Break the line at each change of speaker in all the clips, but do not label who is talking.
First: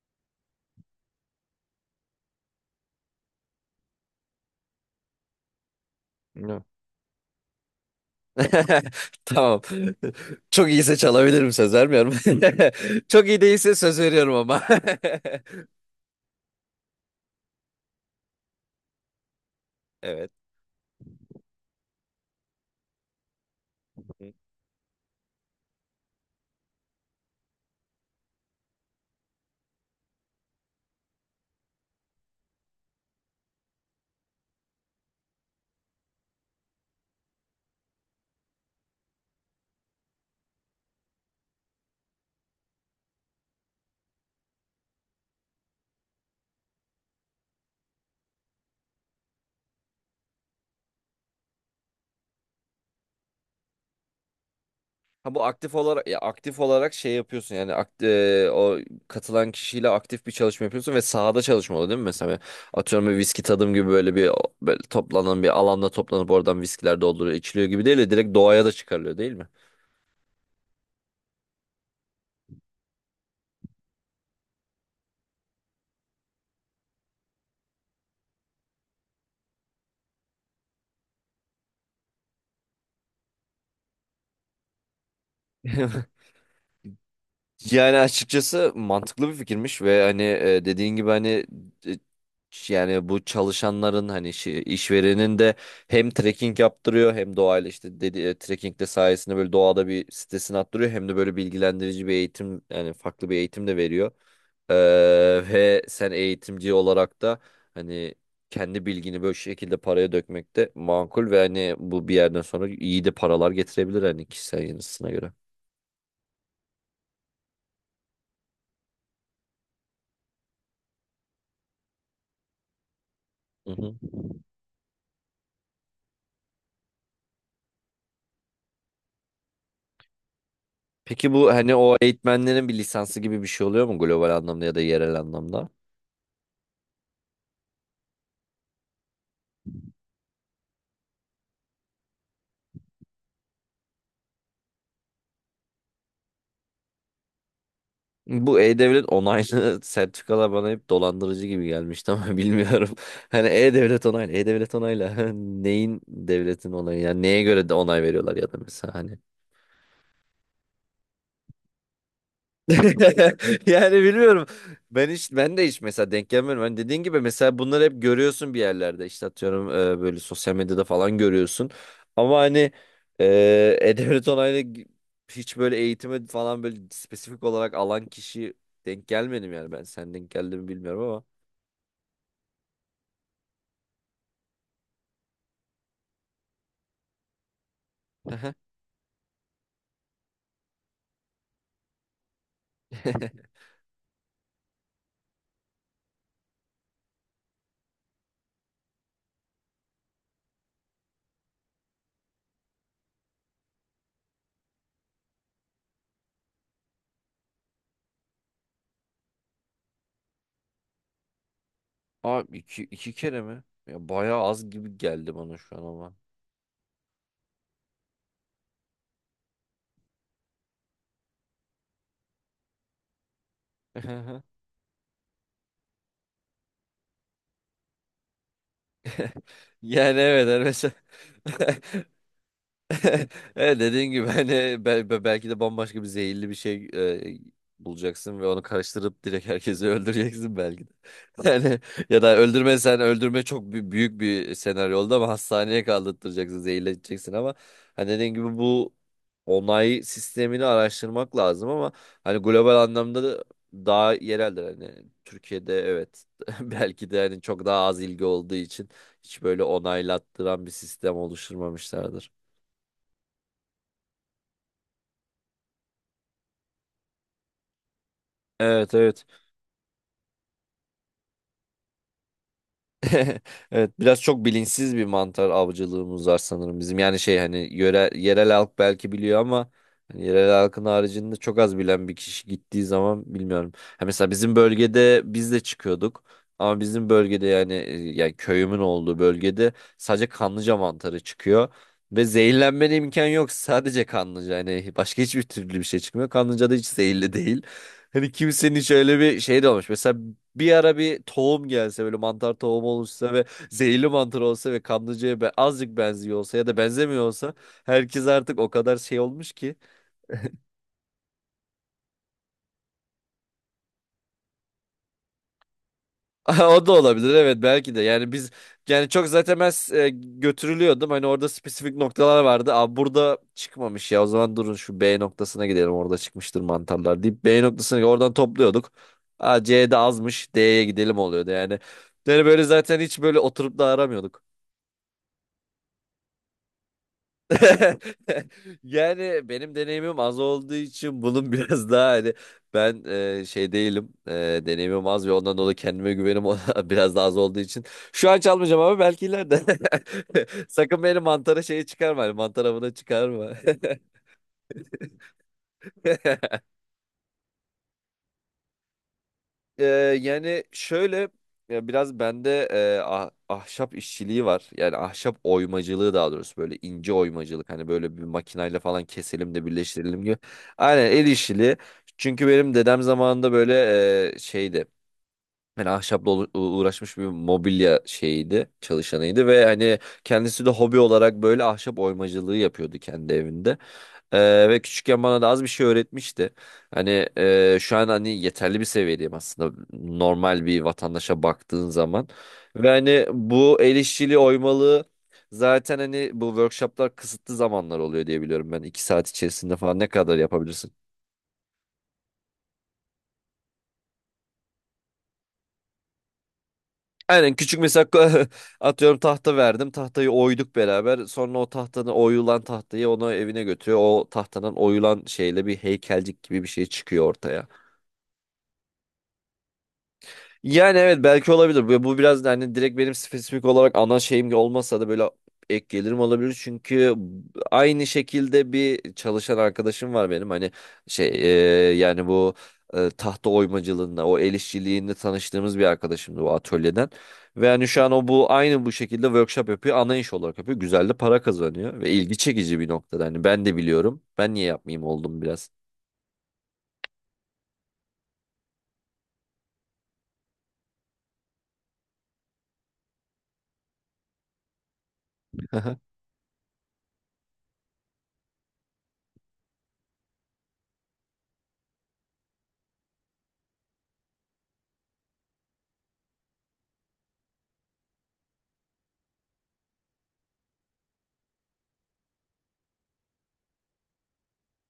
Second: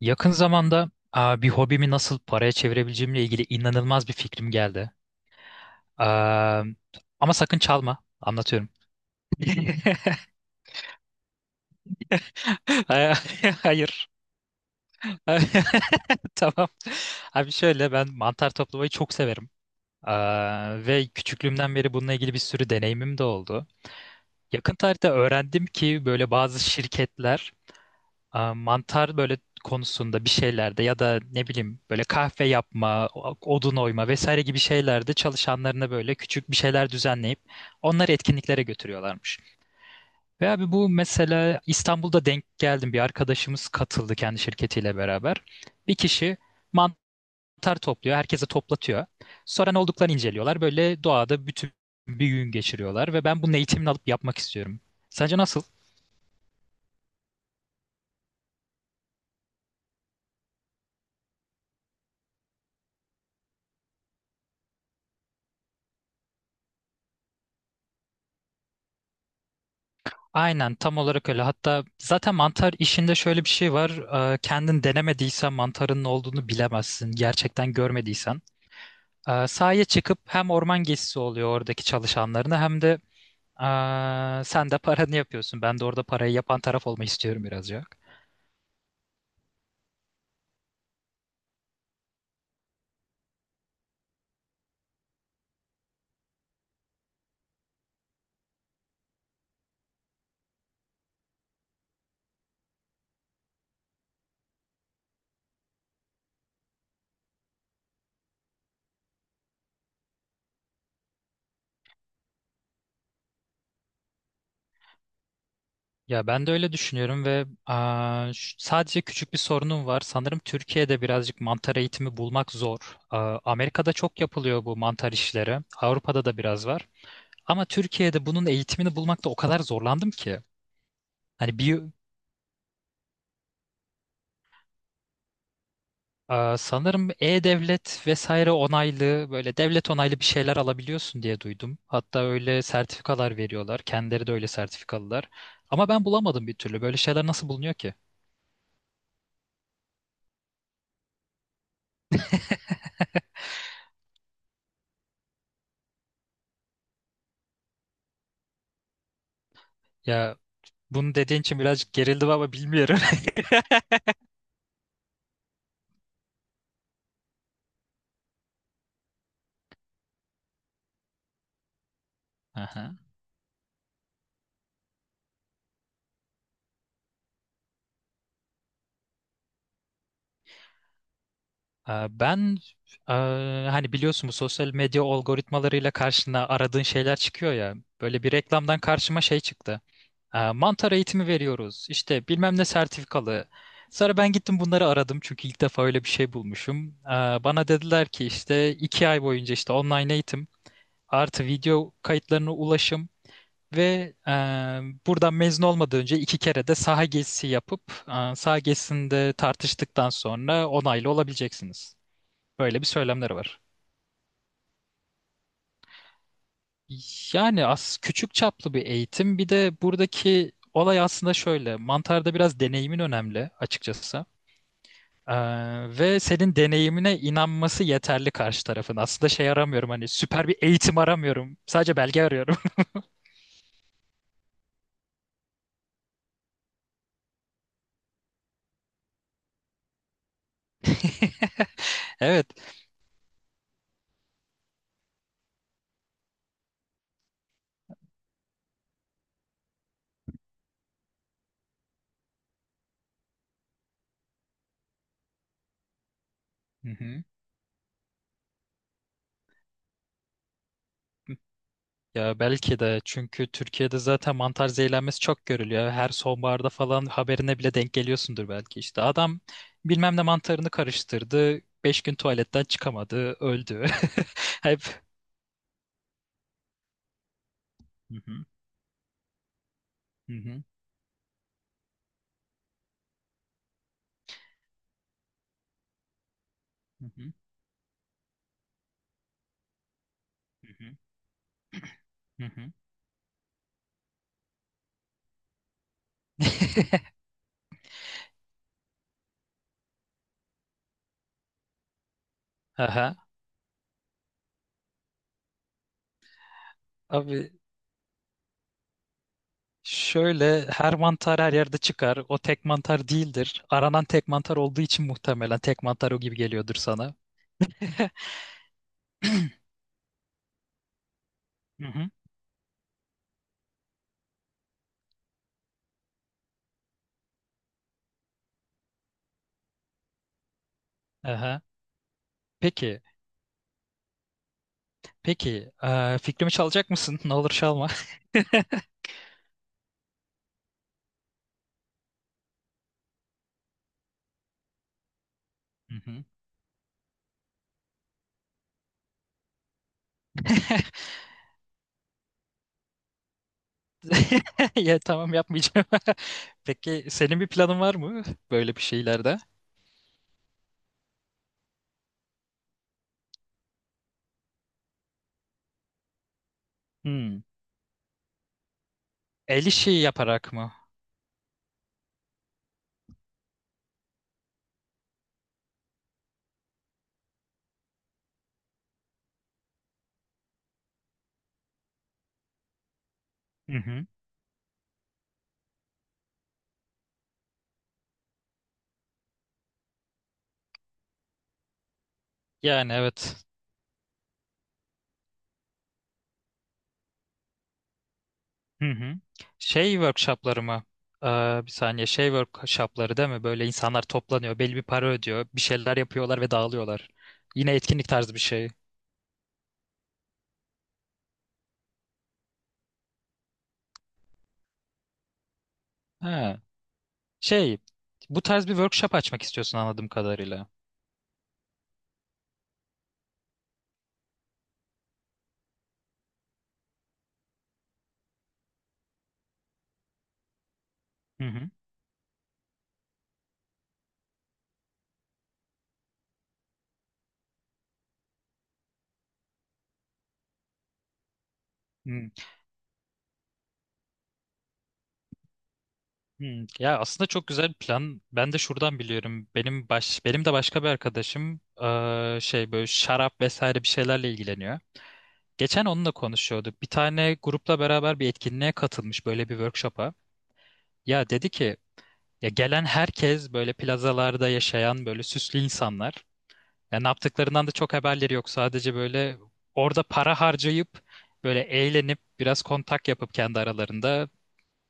Yakın zamanda bir hobimi nasıl paraya çevirebileceğimle ilgili inanılmaz bir fikrim geldi. Aa,
No.
ama sakın çalma. Anlatıyorum.
Tamam. Çok iyiyse çalabilirim, söz vermiyorum.
Ay-
Çok iyi değilse söz
Hayır.
veriyorum ama.
Tamam. Abi şöyle ben mantar toplamayı çok severim.
Evet.
Ve küçüklüğümden beri bununla ilgili bir sürü deneyimim de oldu. Yakın tarihte öğrendim ki böyle bazı şirketler mantar böyle konusunda bir şeylerde ya da ne bileyim böyle kahve yapma, odun oyma vesaire gibi şeylerde çalışanlarına böyle küçük bir şeyler düzenleyip onları etkinliklere götürüyorlarmış. Ve abi bu mesela İstanbul'da denk geldim, bir arkadaşımız katıldı kendi şirketiyle beraber. Bir kişi mantar topluyor, herkese toplatıyor. Sonra ne olduklarını inceliyorlar. Böyle doğada bütün bir gün geçiriyorlar ve ben bunun eğitimini alıp yapmak istiyorum.
Ha
Sence
bu
nasıl?
aktif olarak, ya aktif olarak şey yapıyorsun, yani o katılan kişiyle aktif bir çalışma yapıyorsun ve sahada çalışma oluyor değil mi? Mesela atıyorum bir viski tadım gibi böyle bir, böyle toplanan bir alanda toplanıp oradan viskiler dolduruyor, içiliyor gibi değil de direkt doğaya da çıkarılıyor değil mi?
Aynen, tam olarak öyle. Hatta zaten mantar işinde şöyle bir şey var. Kendin denemediysen mantarın ne olduğunu bilemezsin. Gerçekten görmediysen. Sahaya çıkıp hem orman gezisi oluyor oradaki çalışanlarına, hem de sen de paranı yapıyorsun. Ben de orada parayı yapan taraf olmak istiyorum
Yani
birazcık.
açıkçası mantıklı bir fikirmiş ve hani dediğin gibi hani e, yani bu çalışanların hani işverenin de hem trekking yaptırıyor, hem doğayla işte dedi trekking de sayesinde böyle doğada bir stresini attırıyor, hem de böyle bilgilendirici bir eğitim, yani farklı bir eğitim de veriyor. Ee, Ve sen eğitimci olarak da hani kendi bilgini böyle şekilde paraya dökmek de makul ve hani bu bir yerden sonra iyi de paralar getirebilir hani kişisel yanısına göre.
Ya ben de öyle düşünüyorum ve sadece küçük bir sorunum var. Sanırım Türkiye'de birazcık mantar eğitimi bulmak zor.
Hı
Amerika'da
hı.
çok yapılıyor bu mantar işleri. Avrupa'da da biraz var. Ama Türkiye'de bunun eğitimini bulmakta o kadar zorlandım ki.
Peki bu
Hani
hani
bir
o eğitmenlerin bir lisansı gibi bir şey oluyor mu global anlamda ya da yerel anlamda?
sanırım E-Devlet vesaire onaylı, böyle devlet onaylı bir şeyler alabiliyorsun diye duydum. Hatta öyle sertifikalar veriyorlar. Kendileri de öyle sertifikalılar. Ama ben bulamadım bir türlü. Böyle şeyler nasıl bulunuyor ki?
Bu E-Devlet onaylı sertifikalar bana hep dolandırıcı gibi gelmişti ama bilmiyorum. Hani E-Devlet onaylı, E-Devlet onaylı. Neyin, devletin onayı? Yani neye göre de onay veriyorlar, ya da mesela hani.
Ya bunu dediğin için birazcık gerildim ama bilmiyorum.
Yani bilmiyorum. Ben de hiç mesela denk gelmiyorum. Hani dediğin gibi mesela bunları hep görüyorsun bir yerlerde. İşte atıyorum böyle sosyal medyada falan görüyorsun. Ama hani
Aha.
e, e Onay'la gi- hiç böyle eğitime falan böyle spesifik olarak alan kişi denk gelmedim yani ben. Sen denk geldi mi bilmiyorum ama.
Ben e, hani biliyorsun, bu sosyal medya algoritmalarıyla karşına aradığın şeyler çıkıyor ya. Böyle bir
Aha.
reklamdan karşıma şey çıktı. Mantar eğitimi veriyoruz. İşte bilmem ne sertifikalı. Sonra ben gittim bunları aradım, çünkü ilk defa öyle bir şey bulmuşum. Bana dediler ki işte 2 ay boyunca işte online eğitim artı video kayıtlarına ulaşım ve buradan mezun olmadan önce 2 kere de saha gezisi yapıp saha gezisinde tartıştıktan sonra onaylı olabileceksiniz.
Abi
Böyle
iki,
bir
iki
söylemleri
kere
var.
mi? Ya bayağı az gibi geldi bana şu an ama.
Yani az, küçük çaplı bir eğitim. Bir de buradaki olay aslında şöyle. Mantarda biraz deneyimin önemli açıkçası. Ee, ve senin deneyimine inanması yeterli karşı tarafın. Aslında şey aramıyorum, hani
Yani evet,
süper bir
hani mesela
eğitim aramıyorum. Sadece belge arıyorum.
evet, dediğin gibi hani belki de bambaşka bir zehirli bir şey bulacaksın ve onu karıştırıp direkt herkesi öldüreceksin belki de. Yani ya da
Evet.
öldürmesen, öldürme çok büyük bir senaryo oldu ama, hastaneye kaldırtıracaksın, zehirleteceksin ama hani dediğin gibi bu onay sistemini araştırmak lazım ama hani global anlamda da daha yereldir, hani Türkiye'de, evet,
Hı
belki de
hı.
hani çok daha az ilgi olduğu için hiç böyle onaylattıran bir sistem oluşturmamışlardır.
Ya belki de, çünkü Türkiye'de zaten mantar zehirlenmesi çok görülüyor. Her sonbaharda falan haberine bile denk geliyorsundur belki,
Evet,
işte.
evet.
Adam bilmem ne mantarını karıştırdı. 5 gün tuvaletten çıkamadı. Öldü.
Evet, biraz çok
Hep.
bilinçsiz bir mantar avcılığımız var sanırım bizim. Yani şey hani yöre,
Hı hı,
yerel halk belki biliyor ama hani
hı
yerel
hı,
halkın haricinde çok az bilen bir kişi gittiği zaman bilmiyorum. Ha mesela bizim bölgede biz de çıkıyorduk. Ama
hı
bizim
hı,
bölgede yani yani köyümün olduğu bölgede sadece kanlıca
hı hı,
mantarı çıkıyor. Ve
hı hı.
zehirlenmene imkan yok. Sadece kanlıca. Yani başka hiçbir türlü bir şey çıkmıyor. Kanlıca da hiç zehirli değil. Hani kimsenin şöyle bir şey de olmuş. Mesela bir ara bir tohum gelse, böyle mantar tohum
Aha.
oluşsa ve zehirli mantar olsa ve kanlıcaya be azıcık benziyor olsa ya da benzemiyor
Abi
olsa, herkes artık o kadar şey olmuş ki.
şöyle, her mantar her yerde çıkar. O tek mantar değildir. Aranan tek mantar olduğu için muhtemelen tek mantar o gibi geliyordur
O da
sana.
olabilir evet, belki de. Yani biz, yani çok zaten ben e, götürülüyordum. Hani orada
Hı
spesifik
hı.
noktalar vardı. Aa, burada çıkmamış ya. O zaman durun, şu B noktasına gidelim. Orada çıkmıştır mantarlar, deyip B noktasına, oradan topluyorduk. Aa, C'de azmış, D'ye gidelim oluyordu
Aha.
yani. Yani böyle zaten
Peki.
hiç böyle oturup da aramıyorduk.
Peki. Fikrimi çalacak mısın? Ne olur çalma.
Yani benim deneyimim az olduğu için bunun biraz daha hani ben şey değilim, deneyimim az ve ondan dolayı
Hı
kendime
hı.
güvenim biraz daha az olduğu için şu an çalmayacağım, ama belki ileride sakın beni mantara şeyi çıkarma, hani mantar avına çıkarma.
Ya tamam, yapmayacağım. Peki senin bir planın var mı böyle bir şeylerde?
Ee, yani şöyle, ya biraz bende ahşap işçiliği var. Yani ahşap oymacılığı daha doğrusu, böyle ince
Hmm.
oymacılık. Hani böyle bir makinayla falan keselim de
El işi
birleştirelim gibi.
yaparak mı?
Aynen, el işçiliği. Çünkü benim dedem zamanında böyle şeydi. Yani ahşapla uğraşmış, bir mobilya şeyiydi, çalışanıydı ve hani kendisi de hobi olarak böyle ahşap oymacılığı yapıyordu kendi
Hı
evinde.
hı.
Ve küçükken bana da az bir şey öğretmişti. Hani şu an hani yeterli bir seviyedeyim aslında normal bir vatandaşa baktığın zaman. Ve
Yani
hani
evet.
bu el işçiliği oymalığı, zaten hani bu workshoplar kısıtlı zamanlar oluyor diye biliyorum ben.
Hı
İki
hı.
saat içerisinde
Şey
falan ne kadar
workshopları mı?
yapabilirsin?
Ee, bir saniye, şey workshopları değil mi? Böyle insanlar toplanıyor, belli bir para ödüyor, bir şeyler yapıyorlar ve dağılıyorlar.
Aynen,
Yine
küçük mesela
etkinlik tarzı bir şey.
atıyorum tahta verdim. Tahtayı oyduk beraber. Sonra o tahtanın oyulan tahtayı onu evine götürüyor. O tahtadan oyulan şeyle bir heykelcik
Ha,
gibi bir şey çıkıyor ortaya.
şey, bu tarz bir workshop açmak istiyorsun anladığım kadarıyla.
Yani evet, belki olabilir. Bu biraz da hani direkt benim spesifik olarak ana şeyim olmasa da böyle ek gelirim olabilir. Çünkü aynı şekilde bir çalışan arkadaşım var benim. Hani şey
Hı
yani bu tahta oymacılığında, o el işçiliğinde tanıştığımız bir arkadaşımdı bu atölyeden. Ve hani şu an o bu aynı bu şekilde workshop yapıyor. Ana iş olarak yapıyor. Güzel de para kazanıyor ve
hı.
ilgi çekici bir noktada. Hani ben de biliyorum. Ben niye yapmayayım oldum biraz.
Hmm, ya aslında çok güzel bir plan. Ben de şuradan biliyorum. Benim de başka bir arkadaşım şey, böyle şarap vesaire bir şeylerle ilgileniyor. Geçen onunla konuşuyorduk. Bir tane grupla beraber bir etkinliğe katılmış, böyle bir workshop'a. Ya dedi ki, ya gelen herkes böyle plazalarda yaşayan böyle süslü insanlar. Ya ne yaptıklarından da çok haberleri yok. Sadece böyle orada para harcayıp böyle eğlenip, biraz kontak yapıp kendi aralarında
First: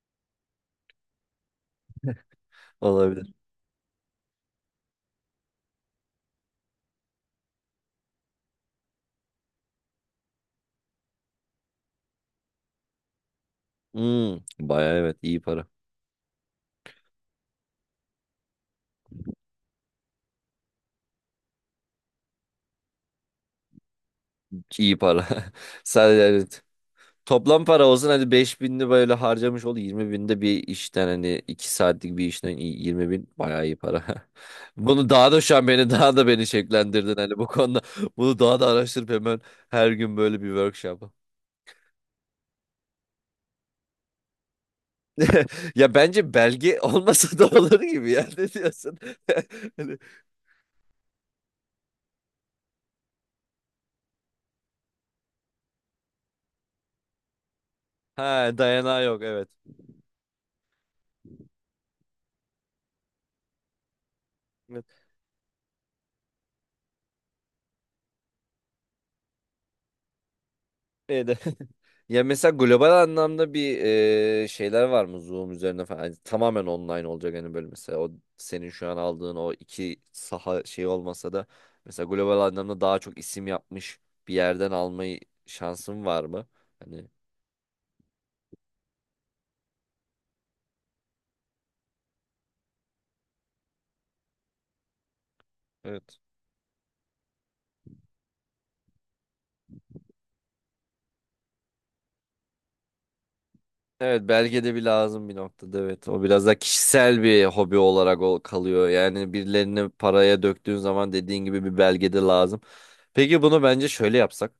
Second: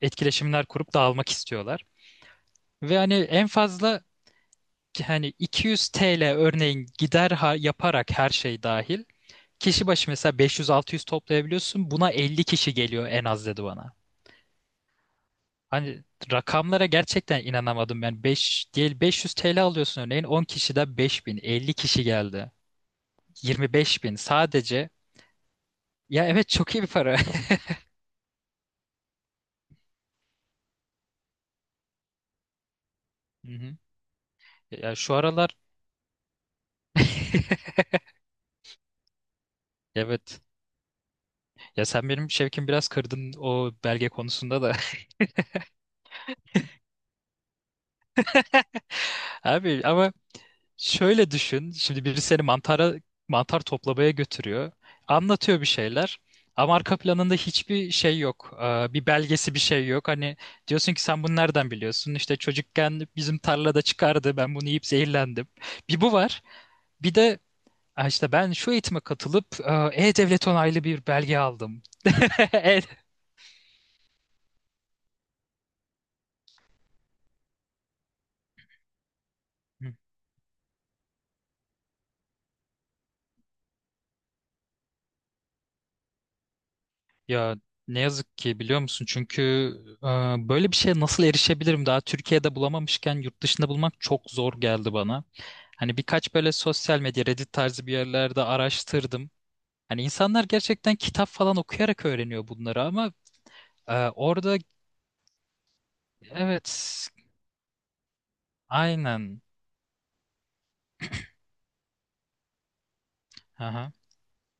etkileşimler kurup dağılmak istiyorlar. Ve hani
Olabilir.
en fazla hani 200 TL örneğin gider yaparak, her şey dahil kişi başı mesela 500-600 toplayabiliyorsun. Buna 50 kişi geliyor en az, dedi bana.
Hmm, bayağı evet, iyi para.
Hani rakamlara gerçekten inanamadım ben. 5 değil 500 TL alıyorsun örneğin, 10 kişiden 5.000, 50 kişi geldi, 25.000 sadece.
İyi para. Sadece,
Ya evet,
evet.
çok iyi bir para.
Toplam para olsun hadi, 5000'li böyle harcamış ol, 20 binde bir işten, hani 2 saatlik bir işten iyi, 20 bin
Hı
bayağı iyi
hı.
para.
Ya
Bunu
şu
daha da şu
aralar
an beni, daha da beni şekillendirdin hani bu konuda, bunu daha da araştırıp hemen her gün
evet.
böyle bir workshop.
Ya sen benim şevkimi biraz kırdın o belge konusunda da.
Ya bence belge olmasa da olur gibi, ya ne diyorsun?
Abi
Hani,
ama şöyle düşün. Şimdi biri seni mantar toplamaya götürüyor. Anlatıyor bir şeyler. Ama arka planında hiçbir şey yok.
ha dayanağı
Bir
yok, evet.
belgesi, bir şey yok. Hani diyorsun ki, sen bunu nereden biliyorsun? İşte çocukken bizim tarlada çıkardı. Ben bunu yiyip
Evet.
zehirlendim. Bir, bu var. Bir de "Ha işte ben şu eğitime katılıp E-Devlet onaylı bir belge
Evet.
aldım."
Ya mesela
Evet.
global anlamda bir şeyler var mı, Zoom üzerine falan? Hani tamamen online olacak, hani böyle mesela o senin şu an aldığın o iki saha şey olmasa da, mesela global anlamda daha çok isim yapmış bir yerden almayı, şansın var mı? Hani,
Ya ne yazık ki, biliyor musun? Çünkü e, böyle bir şeye nasıl erişebilirim? Daha Türkiye'de bulamamışken yurt dışında bulmak çok zor geldi bana. Hani
evet.
birkaç böyle sosyal medya, Reddit tarzı bir yerlerde araştırdım. Hani insanlar gerçekten kitap falan okuyarak öğreniyor bunları, ama
Evet,
orada.
belgede bir lazım bir noktada, evet. O biraz da
Evet,
kişisel bir hobi olarak ol kalıyor. Yani
aynen.
birilerini paraya döktüğün zaman dediğin gibi bir belgede lazım. Peki bunu bence
Aha.
şöyle yapsak.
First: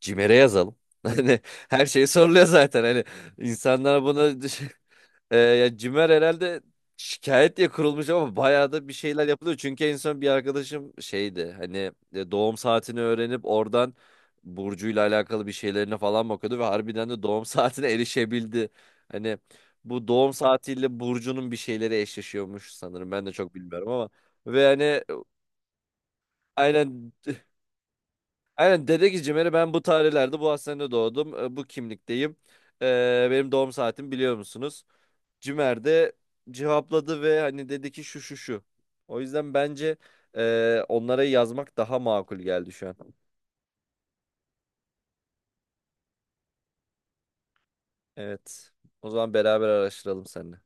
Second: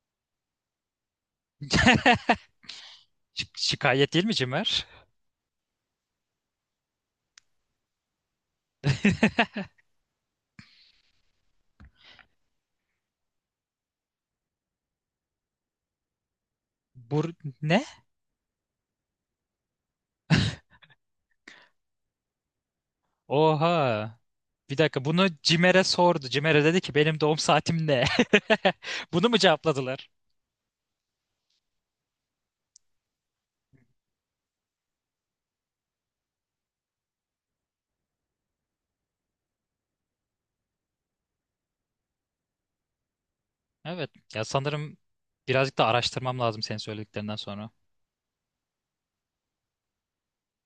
Cimer'e yazalım. Hani her şeyi soruluyor zaten. Hani
Şi-
insanlar
şikayet değil mi
bunu
Cimer?
Ya Cimer herhalde şikayet diye kurulmuş ama bayağı da bir şeyler yapılıyor. Çünkü en son bir arkadaşım şeydi, hani doğum saatini öğrenip oradan Burcu'yla alakalı bir şeylerine falan bakıyordu ve harbiden de
Bu
doğum
ne?
saatine erişebildi. Hani bu doğum saatiyle Burcu'nun bir şeyleri eşleşiyormuş sanırım, ben de çok bilmiyorum ama.
Oha.
Ve
Bir
hani
dakika, bunu Cimer'e sordu. Cimer'e dedi ki,
aynen
benim doğum saatim ne?
aynen dedi ki
Bunu mu
Cimer'e, ben bu
cevapladılar?
tarihlerde bu hastanede doğdum, bu kimlikteyim. Benim doğum saatimi biliyor musunuz? Cimer de cevapladı ve hani dedi ki şu, şu, şu. O yüzden bence onlara yazmak daha makul geldi şu an.
Evet. Ya sanırım birazcık da araştırmam lazım senin söylediklerinden sonra.
Evet. O zaman beraber araştıralım seninle.